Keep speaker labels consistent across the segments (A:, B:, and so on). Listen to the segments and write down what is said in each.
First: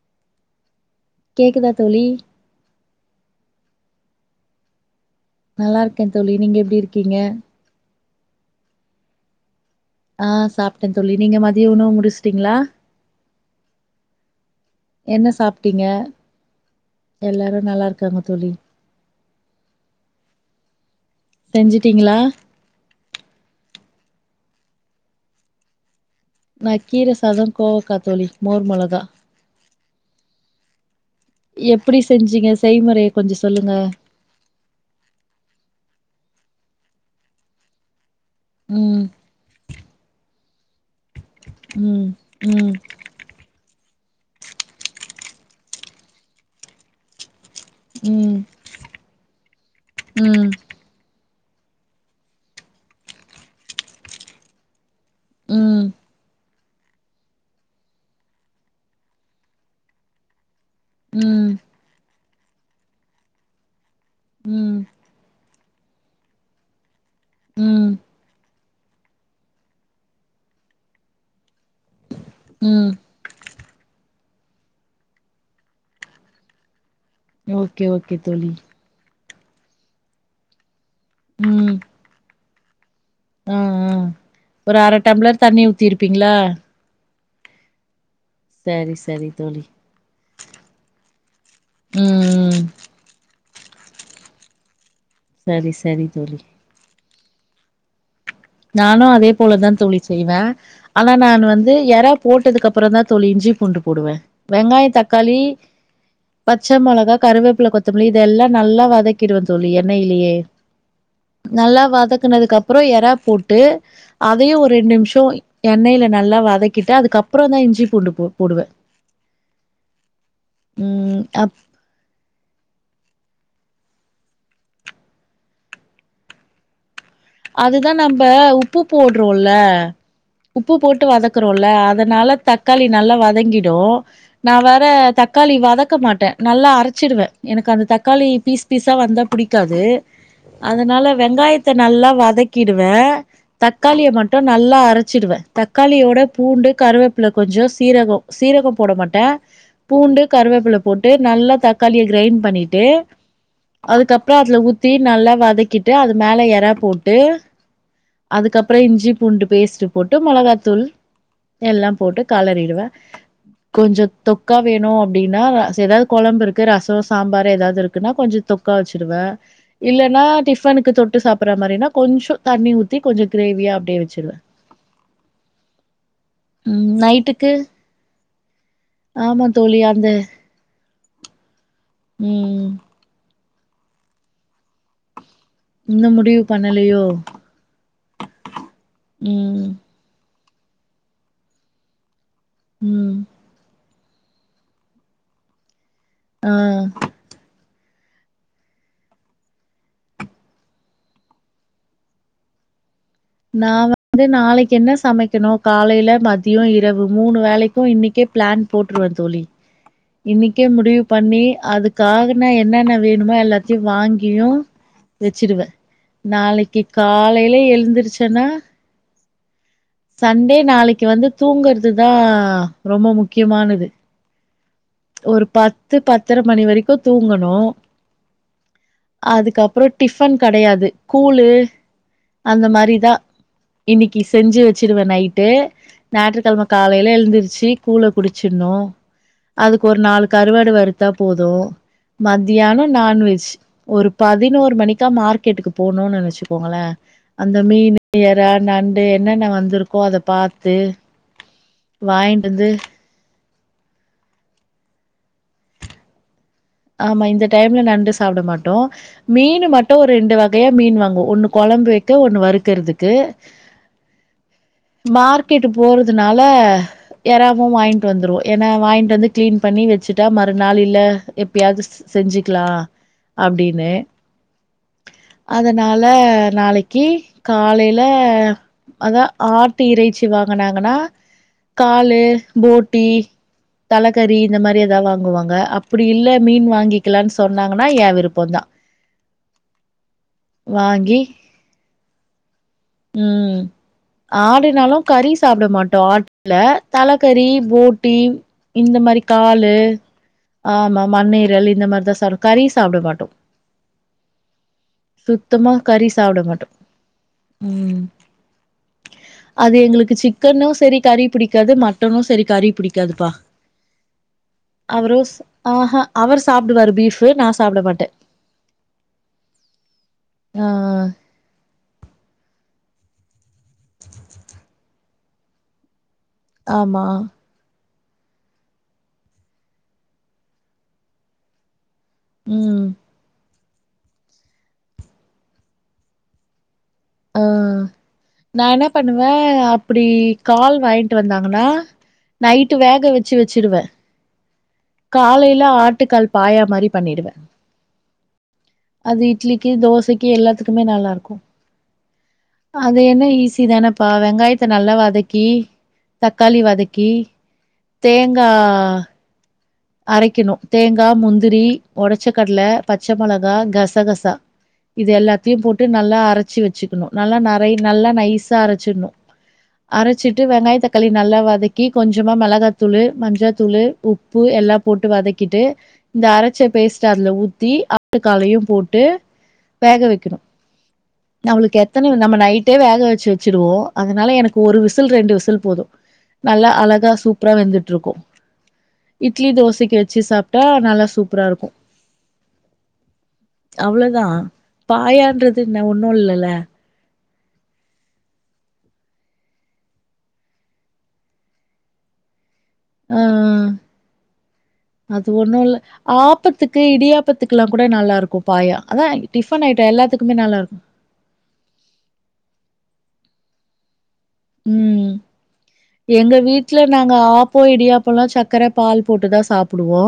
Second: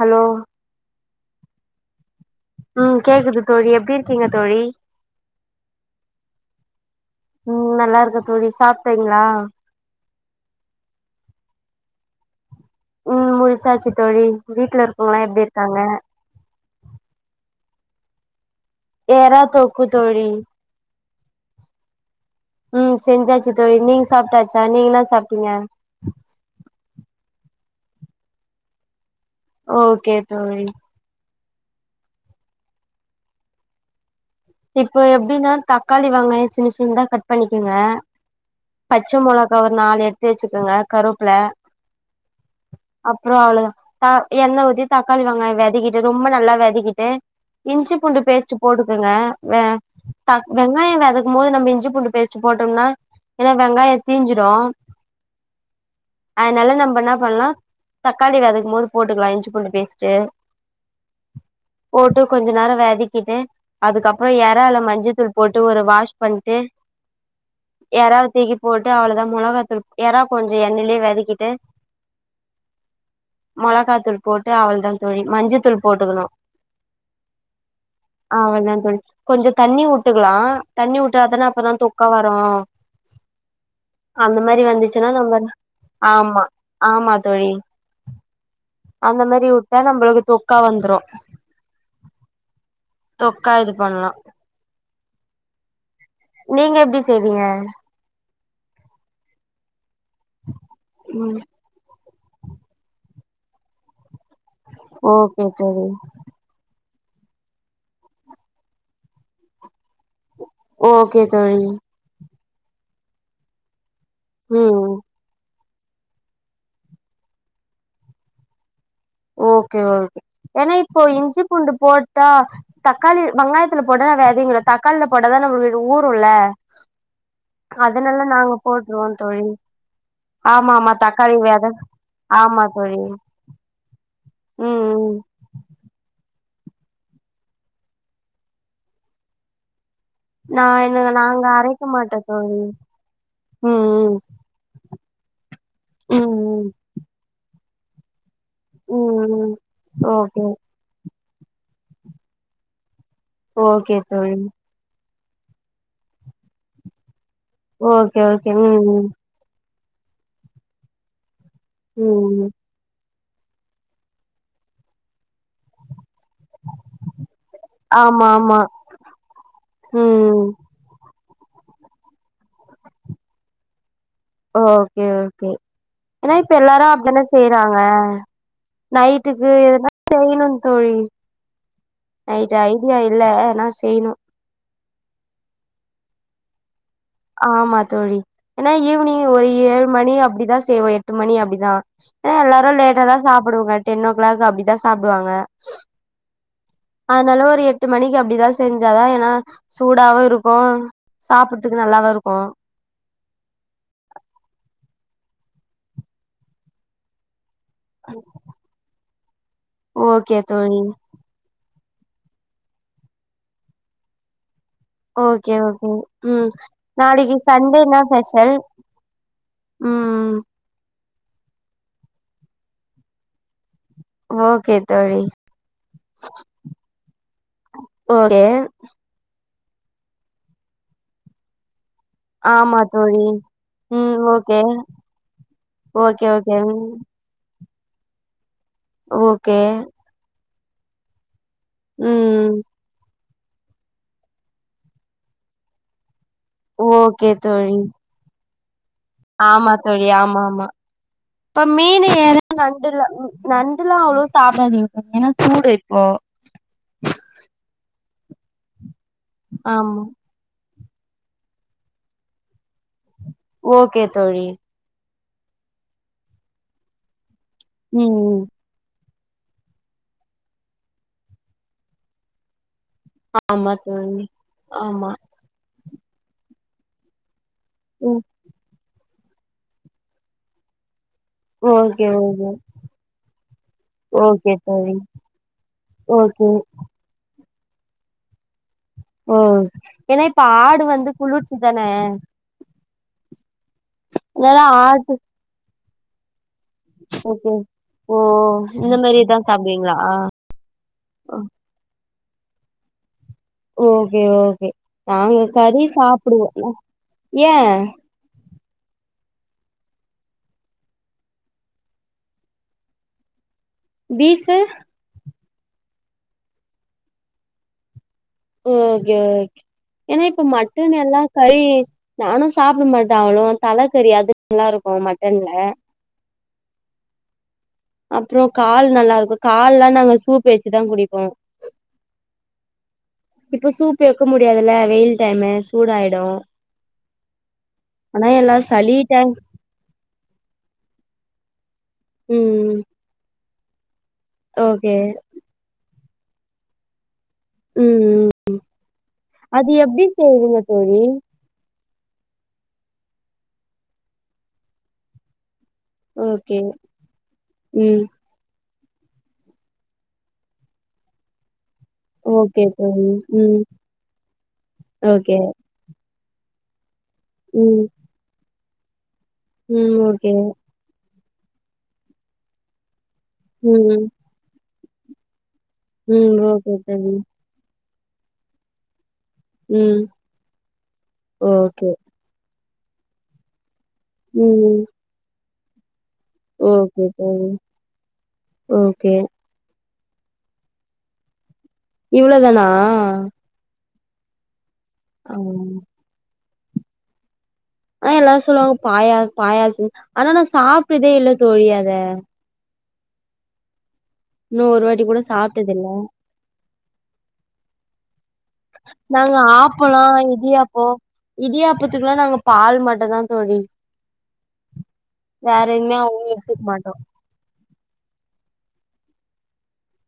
A: Hello
B: கேக்குதா தோழி
A: உம் கேக்குது தோழி எப்டி இருக்கீங்க தோழி
B: நல்லா இருக்கே தோழி நீங்க எப்டி இருக்
A: ம் நல்லாருக்க தோழி சாப்ட்டீங்களா
B: ஆ சாப்பிட்டே தோழி நீங்க மதிய உணவு முடிச்டீங்ளா
A: ம் முடிச்சாச்சி தோழி வீட்டுல இருக்கவங்களா
B: என்ன
A: எப்டி இருக்காங்க
B: நல்லாருக்காங்க தோழி
A: எற தொக்கு தோழி
B: செஞ்சுட்டீங்களா
A: ம் செஞ்சாச்சு தோழி நீங்க சாப்ட்டாச்சா நீங்க என்ன சாப்ட்டீங்க
B: நா கீரை சாதோ கோவக தோழி மோர் மொளகா
A: ஓகே தோழி
B: எப்டி செஞ்சீங்க செய்முறைய கொஞ்சோ சொல்லுங்க
A: இப்ப எப்டின்னா தக்காளி வெங்காய சின்ன சின்னதா கட் பண்ணிக்கங்க
B: ம்
A: பச்ச மொளகா ஒரு நாலு எடுத்து வச்சு கங்க கருவப்ல
B: ம் ம்
A: அப்பறோ அவ்ளோதா த எண்ண ஊத்தி தக் தக்காளி வெங்காயோ விதக்கிட்டு ரொம்ப நல்லா விதக்கிட்டு இஞ்சி பூண்டு
B: ம்
A: பேஸ்ட் போட்டுக்குங்க வெ தக்
B: ம்
A: வெங்காய வதக்கு போது நம்ம இஞ்சி பூண்டு பேஸ்ட் போட்டோம்னா ஏனா வெங்காயோ தீஞ்சிடு
B: ம்
A: அதனால நம்ம என்ன பண்ணலா தக்காளி வதக்கு போது போட்டுக்கலா இஞ்சி பூண்டு பேஸ்ட்டு
B: ம்
A: போட்டு கொஞ்ச நேரோ வெதக்கிட்டு அதுக்கப் றோ
B: ம்
A: எறால்லு மஞ்ச தூள் போட் போட்டு ஒரு வாஷ் பண்ட்டு
B: ம்
A: யராவ தூக்கி போட்டு அவ்ளோதா மொளகா தூள் எறா கொஞ்சம் எண்ணெயலயே வதக்கிட்டு
B: ம்
A: மொளகா தூள் போட்டு அவளதா தோழி மஞ்ச தூள் போட்டுக்கணு
B: ஓகே ஓகே தோழி
A: அவ்ளதா தோழி கொஞ்சோ தண்ணி உட்டுக்கலா தண்ணி உட்டறாதானே அப்பதா
B: ம்
A: தொக்கா வரோ
B: ஆ ஆ
A: அந்த மாரி
B: ஒரு அர
A: வந்துச்சுன்னா நம்ம
B: டம்ளர் தண்ணி ஊத்திருப்பீங்களா
A: ஆமா ஆமா தோழி
B: சரி
A: அந்த
B: சரி
A: மாரி
B: தோழி
A: விட்டா நம்ளுக்கு தொக்கா வந்துரோ
B: ம் ம்
A: தொக்கா இது பண்ணலா
B: சரி சரி தோழி
A: நீங்க எப்டி செய்வீங்க
B: நானும் அதே போலதா தோழி செய்வேன் ஆனா
A: ம்
B: நான் வந்து எறா போட்டதுக்கு அப்புறம் தான் தோழி இஞ்சி பூண்டு போடுவேன் வெங்காய தக்காளி
A: ஓகே தோழி
B: பச்ச மொளக கருவேப்பில கொத்தமல்லி இதெல்லாம் நல்லா வதக்கிடுவ தோழி என்னைளியே
A: ஓகே தோழி
B: எறக்கனது அப்பறம் எறா போட்டு அதையும் ஒரு ரெண்டு
A: ம்
B: நிமிஷம் எண்ணெயில நல்லா வதக்கிட்டு அதுக்கப்பறம் தான் இஞ்சி பூண்டு போடுவேன்
A: ஓகே ஓகே ஏன்னா இப்போ இஞ்சி
B: அப்
A: பூண்டு போட்டா தக்காளி வெங்காயத்துல போடா வெதங்கிடு தக்காளில போட்டாதான் ஊருல
B: அதுதான் நம்ப உப்பு
A: தோழி
B: போடுறோல
A: ஆமா
B: உப்பு
A: ஆமா
B: போட்டு
A: தக்காளி
B: வதக்குறோம்ல
A: வெத
B: அதனால
A: ஆமா
B: தக்காளி
A: தோழி
B: நல்லா வதங்கிடும் நான்
A: ம்
B: வேற
A: ம்
B: தக்காளி வதக்க மாட்டே நல்லா அரைச்சிடுவேன் எனக்கு அந்த தக்காளி பீஸ் பீஸா வந்தா பிடிக்காது
A: நா என்ன
B: அதனால
A: நாங்க
B: வெங்காயத்த
A: அரைக்க
B: நல்லா
A: மாட்டோ தோழி
B: வதக்கிடுவேன் தக்காளிய
A: ம்
B: மட்டும் நல்லா அரைச்சிடுவேன்
A: ம்
B: தக்காளியோட பூண்டு
A: ம்
B: கருவேப்பில கொஞ்சோ சீரகோ சீரகம் போட
A: ம்
B: மாட்டேன்
A: ம்
B: பூண்டு
A: ஓகே
B: கருவேப்பில போட்டு நல்லா தக்காளிய கிரைண்ட் பண்ணிட்டு
A: ஓகே தோழி
B: அதுக்கப்புறம் அதுல ஊத்தி நல்லா வதக்கிட்டு அது மேலே எறா போட் ஏ
A: ஓகே ஓகே ம்
B: அதுக்கப்புறம்
A: ம்
B: இஞ்சி பூண்டு பேஸ்ட்டு போட்டு மளகாத்தூள் எல்லாம் போட்டு
A: ம் ம்
B: கலறிடுவேன் கொஞ்சம் தொக்கா வேணும் அப்படின்னா ஏதாவது குழம்பு இருக்கு ரசம் சாம்பார் ஏதாவது இருக்குன்னா
A: ஆமா
B: கொஞ்சம்
A: ஆமா
B: தொக்கா வச்சுடுவேன் இல்லைன்னா
A: ம்
B: டிஃபனுக்கு தொட்டு சாப்ப அப்புற மரினா கொஞ்சம் தண்ணி ஊத்தி கொஞ்சம் கிரேவியா அப்படியே வச்சு
A: ஓகே ஓகே ஏன்னா இப்ப
B: ம்
A: எல்லாரும் அப்படிதான
B: நைட்டுக்கு
A: செய்யறாங்க
B: ஆமா
A: நைட்டுக்கு
B: தோழி
A: எதுனா
B: அந்த
A: செய்யணும் தோழி நைட்டு
B: ம்
A: ஐடியா இல்ல னா செய்யணும்
B: இன்னும் முடிவு பண்ண
A: ஆமா தோழி ஏன்னா ஈவினிங் ஒரு
B: ம்
A: ஏழு மணி அப்படிதான் செய்வோம் எட்டு மணி அப்படிதான் எல்லாரும் லேட்டா
B: ம்
A: தான் சாப்படுங்க டென் ஓ கிளாக் அப்படிதான் சாப்பிடுவாங்க
B: ஆ
A: ஆதனால ஒரு எட்டு எட்டு மணிக்கு அப்படிதான் செஞ்சாதான் ஏன்னா சூடாவும் இருக்கும் சாப்படுறதுக்கு நல்லாவும் இருக்கும்
B: நான் வந்து நாளைக்கு என்ன சமைக்கணும் காலையில மதியம் இரவு மூணு வேலைக் இன்னைக்கே பிளான் போட்ருவன் தோழி
A: ஓகே
B: இன்னைக்கே
A: தோழி
B: முடிவு பண்ணி அதுக் காகனா என்னென்ன வேணுமோ எல்லாத்தையும் வாங்கியும்
A: ஓகே
B: வச்சுடுவேன்.
A: ஓகே உம் நாளைக்கு சண்டேனா
B: ன
A: ஸ்பெஷல் ம்
B: சண்டே நாளைக்கு இ வந்து தூங்குறது தான் ரொம்ப முக்கியமானது
A: ஓகே தோழி
B: ஒரு பத்து பத்தரை மணி வரைக்கு தூங்கணு
A: ஓகே
B: அதுக்கப் அப்புறம் டிஃபன் கிடையாது கூழு அந்த
A: ஆமா தோழி
B: மாரிதான்
A: ம்
B: இன்னைக்கு
A: ஓகே
B: செஞ்சு வச்சடுவேன் நைட்டு
A: ஓகே ஓகே
B: ஞாயிற்றுக்கிழமை
A: ம்
B: காலையில எழுந்தருச்சு பூள குடிச்சி ம்
A: ஓகே
B: அதுக்கு ஒரு நாளு கருவாட் வறுத்தா போது
A: ம்
B: மத்தியானம் நான்வெஜ் ஒரு பதினோர் மணிக்கா மார்க்கெட்டுக்கு போனூன் நெனச்சிட் போங்களே
A: ஓகே
B: அந்த
A: தோழி
B: மீனு எறா நண்
A: ஆமா தோழி ஆமாமா இப்ப மீனு எறா
B: வாங்கிட்டு வந்து
A: நண்டுல நண்டுலா அவளோவ் சாப்டாதிங்கா ஏனா சூடு இப்போ
B: ஆமா இந்த டைம்ல நண்டு சாப்ட மாட்டோ மீனு மட்டு
A: ஆமா
B: ஒரெண்டு வகையா மீன் வாங்கோ ஒன்னு கொழம்பு வைக்க ஒன்னு வறுக்கறதுக்
A: ஓகே தோழி
B: மார்க்கெட்டு போறதுனால எறாவு வாங்ட்டு
A: ம்
B: வந்ருவோ
A: ம்
B: ஏனா வாங்ட்டு வந்து க்ளீன் பண்ணி வச்சிட்டா மறுநாள் இல்ல எப்யாதுஸ் செஞ்சுக்லா
A: ஆமா தோழி ஆமா
B: னால நாளைக்கி காலைல
A: ம்
B: அதா ஆட்டு இறைச்சி வாங்குனாங்கனா
A: ஓகே
B: காலு
A: ஓகே
B: போட்டி தலக்கறி
A: ஓகே
B: இந்த மாரி
A: தோழி
B: எதா வாங்குவாங்க அப் அப்டி இல்ல
A: ஓகே
B: மீன் வாங்கிக்லான் சொன்னாங்கனா ஏ விருப்போந்தா
A: ஓ ஏனா இப்ப ஆடு வந்து
B: வாங்கி
A: குளுர்ச்சி தானே
B: உம்
A: அதனால
B: ஆடுனாலு
A: ஆட்டு
B: கறி சாப்ட மாட் டாட் ல தலக்கறி
A: ஓகே
B: போட்டி
A: ஓ
B: இந்த மாரி
A: மாரிதா
B: காலு
A: சாப்டுவீங்களா
B: ஆமா மண்ணீரல் இந்த மாரிதா சடு கறி சாப்டமாட்டோ
A: ஓகே ஓகே நாங்க
B: சுத்தமா
A: கறி
B: சாப்ட
A: சாப்டுவோ
B: மாட்டோம்.
A: ந ஏ
B: ம். அது எங்ளுக்கு சிக்கனு சரி கறி புடிக்காது மட்டனு சரி கறி புடிக்காதுப்பா
A: பீஃப்பு
B: ஆஹா அவரு சாப்டுவாரு பீஃப்பு நா சாப்ட மாட்டே
A: ஓகே ஓகே ஏனா இப்ப
B: ஆ
A: மட்டன் எல்லா கறி நானு சாப்ட மாட் ட அவளுவ் தல கறி அது நல்லாருக்கு மட்டன்ல
B: ஆமா
A: அப்ரோ கால் நல்லா இருக்கு கால்லா நாங்க சூப் வச்சுதா குடிப்போ
B: உம்
A: இப்ப சூப்பு வைக்க முடியாதுல்ல வெயில் டைம் சூடாயிடு
B: ஆஹ்
A: ஆனா எல்லா
B: நா என்ன
A: சளி
B: பண்ணுவே
A: டைம்
B: அப்டி கால் வாங் ட்டு வந்தாங்கனா
A: ம்
B: நைட்டு வேக வச்சு வச் சிறுவ
A: ஓகே
B: காலையில ஆட் ட்டுக்கால் பாய மாரி பண்ணிடுவே
A: ம் ம்
B: அது இட்லிக்கு
A: எப்டி
B: தோசைக்கு
A: செய்வீங்க
B: எல்லாத்துக்குமே
A: தோழி
B: நல்லா இருக்கு அது என்ன ஈஸி தானேப்பா வெங்காயத்த நல்லா வதக்கி தக்காளி
A: ஓகே
B: வதக்கி
A: ம்
B: தேங்கா வ அரைக்கணு தேங்கா முந்திரி உடச்ச கடல
A: ஓகே
B: பச்ச
A: தோழி
B: மொளகா
A: ம்
B: கசகசா இது
A: ஓகே
B: எல்லாத்தையு போட்டு நல்லா அரை வச்சு வச்சக்கணு நல்லா நறை
A: ம்
B: நல்லா நைஸ் ப அரைச்சுடனும்
A: ம் ஓகே
B: அரைச்சிட்டு வெங்காய தக் களி நல்லா வதக்கி கொஞ்சமா மிளகாத்தூளு மஞ்ச தூளு
A: ம்
B: உப் எல்லா போட்டு வதக்கி கிட்டு இந்த
A: ம்
B: அரைச்ச
A: ஓகே
B: பேஸ்ட
A: தோழி
B: அதுல ஊத்தி [unintelligible] போட்டு
A: ம்
B: வேக வைக்கணு நம்மளுக்கு
A: ஓகே
B: எத்தன நம்ம நைட் வேக வச்சு வச்சுடுவோ அதனால எனக்கு ஒரு
A: ம்
B: விசில் ரெண்டு விசில் போது நல்லா
A: ஓகே
B: அழகா
A: தோழி
B: சூப்பரா வெந்துட்டுருக்கு
A: ஓகே
B: இட்லி தோசைக்கு வச்சு சாப்பிட்டா நல்லா சூப்பரா இருக்கு
A: இவ்ளோ தானா
B: அவ்ளோதா பாயான்றது என்ன ஒன்னு இல்லல்ல
A: ஆனா எல்லாரு சொல்லுவாங்க பாயா பாயாசு ஆனா நான் சாப்பிடுதே இல்ல தோழி அத
B: ஆஹ்ஹ
A: இன்னு ஒரு வாட்டி கூட
B: அது ஒண்ணு
A: சாப்ட்டது
B: இல்ல ஆப்பத் த்துக்கு இடியாப்பத்துக்குல்லாங் கூட நல்லா இருக்கு பாயா அதா
A: நாங்க
B: டிஃபன் ஐட்டோ
A: ஆப்பலா
B: எல்லாத்துக்குமே நல்லா இருக்கு
A: இடியாப்போ இடிாப்பத்துக்குல்லா நாங்க பால் மட்டுந்தா தோழி
B: உம்
A: வேற எதுமே அவ்ளோ
B: எங்க
A: எடுத்துக்க
B: வீட்ல
A: மாட்டோ
B: நாங்க ஆப் பொ இடியப்பொல்லா சக்கர பால் போட்டுதா சாப் டுவோ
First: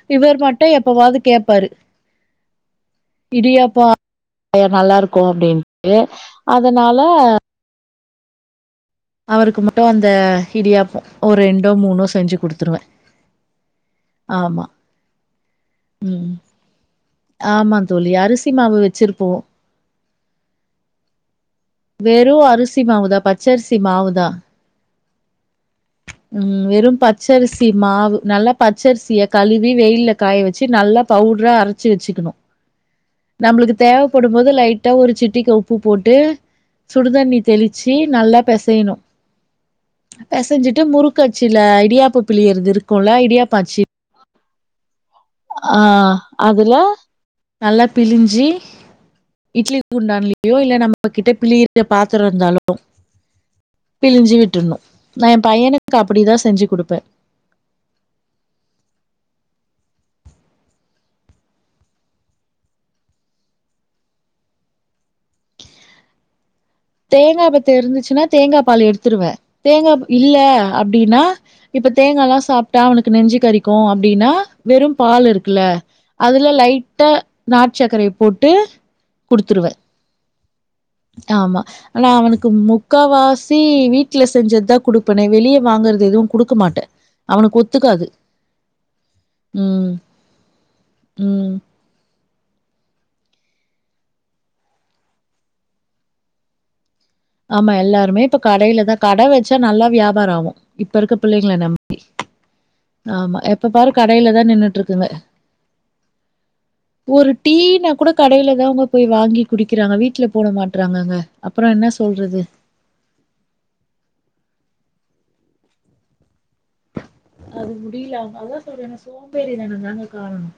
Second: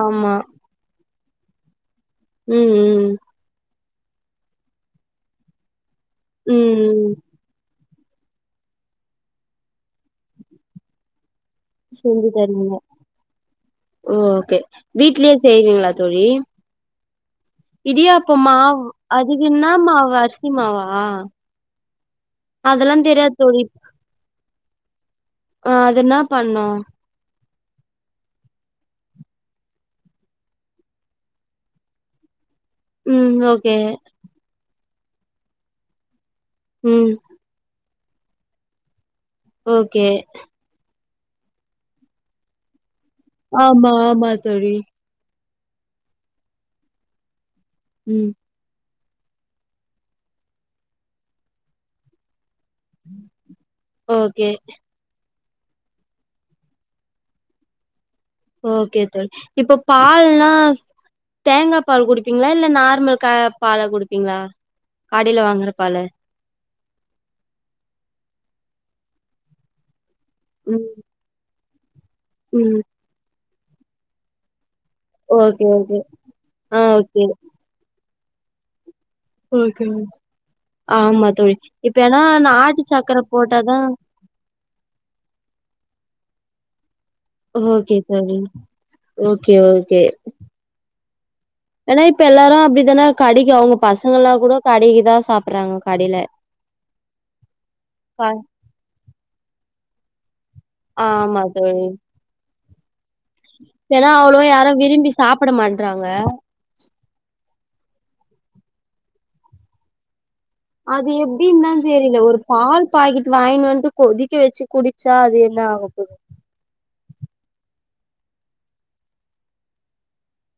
A: ஆமா
B: இவர் மட்டு எப்போவாது கேப்பாரு
A: ம் ம்
B: இடியாப்பொ நல்லா இருக்கு அப்டின் னு
A: ம்
B: அதனால
A: ம்
B: அவருக்கு மட்டு அந்த இடியாப்பொ ஒரு ரெண்டோ மூணோ செஞ்சு குடுத்துருவ
A: ஓ ஓகே வீட்லயே செய்வீங்ளா தோழி
B: ம் ஆமா தோழி
A: இடியாப்ப
B: அரிசி மாவு
A: மாவ்
B: வச்சிருப்போ
A: அதுக்கென்னா மாவு அரிசி மாவா
B: வெறு அரிசி
A: அதெல்லா
B: மாவுதா
A: தெரியாது தோழி
B: பச்சரிசி மாவுதா
A: ஆ அது என்னா
B: உம்
A: பண்ணு
B: வெறும் பச்சரி சி மாவு நல்லா பச்சரிசிய கழுவி வெயில்ல காய வெச்சி நல்லா பவுட்ரா அரச்சி வெச்சிக்கணு
A: ம் ஓகே
B: நம்மளுக்கு தேவப்படும் போது லைட் டா ஒரு சிட்டிக உப்பு போட்டு
A: ம்
B: சுடுதண்ணி தெளி சி நல்லா பெசயணு
A: ஓகே
B: முருக்கு அச்சுல இடியாப்ப பிளியரது இருக்
A: ஆமா ஆமா தோழி
B: ஆ அதுல நல்லா
A: ம்
B: பிழிஞ்சி இட்லி குண்டான்லையோ இல்ல நம்மகிட்ட பிழியிர பாத்ரொ இருந்தாலு பிழிஞ்சி
A: ஓகே
B: விட்ருணு நா ஏ பையனுக்கு அப்டிதா செஞ்சி குடுப்பே
A: ஓகே தோழி இப்ப பால்லா தேங்காப் பால் குடுப்பீங்களா இல்ல நார்மல் க பால குடுப்பீங்களா கடயில வாங்குற பாலு
B: தேங்கா பத்த இருந்துச்சுன்னா தேங்கா பால் எடுத்துருவ தேங்கா இல்ல
A: ம்
B: அப்டின்னா தேங்காலாம் சாப்பிட்டா
A: ம்
B: அவனுக்கு நெஞ்சு கறிக்கு கோ அப்படின்னா வெறும் பால் இருக்குல
A: ஓகே ஓகே
B: அதுல
A: ஆ
B: லைட்டா
A: ஓகே
B: நாட்டு சக்கரை போட்டு குடுத்துருவே
A: [unintelligible] ஆமா தோழி இப்ப
B: ஆனா
A: ஏன்னா
B: அவனுக்கு
A: நாட்டு
B: முக்கா
A: சக்கர
B: வாசி
A: போட்டாதா
B: வீட்டுல செஞ்சது தான் குடுப்பேனே வெளியே வாங்க வேற எதுவும் குடுக்க மாட்டேன்
A: ஓகே சரி ஓகே ஓகே
B: உம்ஹ்
A: ஏன்னா இப்ப எல்லாரும் அப்படித்தானே கடைக்கும் அவங்க பசங்கல்லாம் கூட கடைக்குதான் சாப்பிறாங்க கடையில
B: ஆமா எல்லாருமே இப்ப கடைல தா கட வச்சா நல்லா வியாபாரொ ஆவு இப்ப இருக்க பிள்ளைங்கள நம்பி
A: ஏனா அவ்ளோ யாரு விரும்பி சாப்புட மாட்றாங்க
B: ஒரு டீனா கூட கடைல தா அவுங்க போய் வாங்கி குடிக்கிறாங்க வீட்ல போட மாட்றாங்கங்க அப்பறோ என்ன
A: ரில ஒரு
B: சொல்றது?
A: பால் பாக்கெட் வாங்கினு வந்து கொதிக்க வச்சு குடி ச்சா அது என்ன ஆக போது
B: அது முடியில அதனாலதா சொல்றேன் சோம்பேறிதனதாங்க காரணொ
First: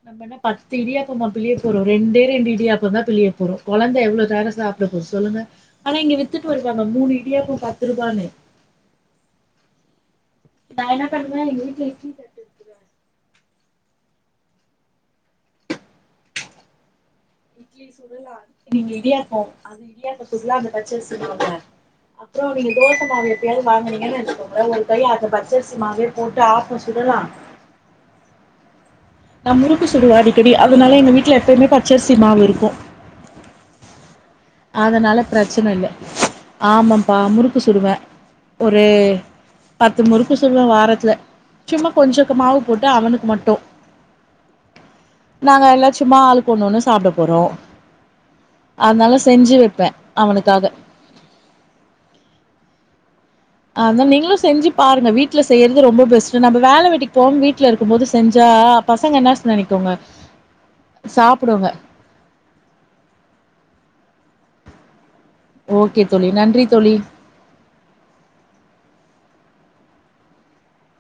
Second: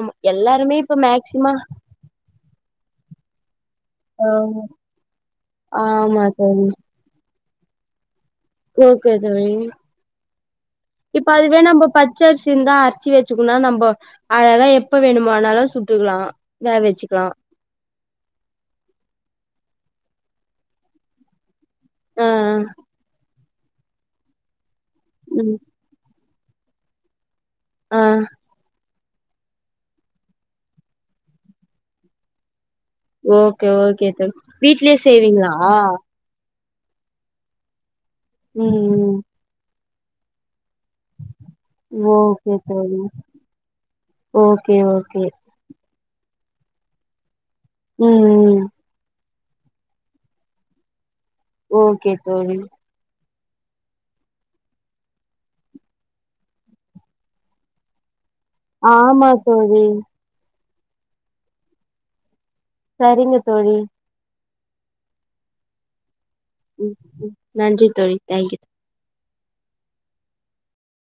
A: ஆமா
B: நம்மென்ன பத்து
A: எல்லாருமே இப்ப
B: இடியாப்பமா பிழிய
A: மேக்சிமம்
B: போறோ ரெண்டே ரெண்டு இடியாப் பந்தா பிழிய போறோ கொழந்த எவ்ளோ
A: ஆ
B: தாங்க சாப்டபோது சொல்லுங்க ஆனா இங்க
A: ஆமா
B: வித்துட்டு
A: தோழி
B: வருவாங்க மூணு இடியாப்பம் பத்துருபானு
A: ஓகே தோழி
B: நான் என்ன
A: இப்ப
B: பண்ணுவேன்
A: அதுவே
B: எங்க வீட்ல
A: நம்ப
B: இட்லி தட்டு
A: பச்சரிசி
B: இருக்குதா?
A: இந்தா அர்ச்சு வச்சுப் னா நம்ப அததா எப்ப வேணுமானாலு சுட்டுக்குலா வே வச்சுக்லா
B: இட்லி சுடலா நீங்க இடியாப்போ அது இடியாப்பொ சுட்லா அந்த பச்சரிசி மாவுல
A: ஆ ஆ
B: அப்றோ நீங்க தோச மாவு எப் பயாது வாங்குனீங்கன் வச்சுக்கோங்ளெ ஒரு தரியா அந்த
A: ம்
B: பச்சருசி மாவே போட்டு ஆப்பொ சுடலா
A: ஆஹ்
B: நா முறுக்கு சுடுவ அடிக்கடி அதனால எங்க வீட்ல எப்பய்மே பச்சரிசி மாவு இருக்கு
A: ஓகே ஓகே தோழி வீட்லயே செய்வீங்ளா
B: ஆமம்பா முறுக்கு சுடுவே ஒரு
A: ம் ம்
B: பத்து முறுக்கு சுட்லா வா ரத்ல சும்மா கொஞ்ச க
A: ஓகே
B: மாவு போட்டு
A: தோழி
B: அவனுக்கு மட்டு
A: ஓகே ஓகே
B: நாங்க எல்லாத் சும்மா ஆளுக்கொன்னொன்னு சாப்ட போறோ
A: ம் ம்
B: அத்னால செஞ்சு வப்பே அவனுக்காக
A: ஓகே தோழி
B: அதா நீங்ளு செஞ்சு பாருங்க வீட்ல செய்யறது ரொம்ப பெஸ்ட்டு நம்ப வேல வெட்டிக் போவாம் வீட்லருக்கும் போது செஞ்சா பசங்க
A: ஆமா
B: என்னாஸ்
A: தோழி
B: நெனைக்குங்க சாப்புடுங்க
A: சரிங்க தோழி
B: ஓகே தோழி நன்றி தோழி
A: ம் நன்றி தோழி தேங்க்யூ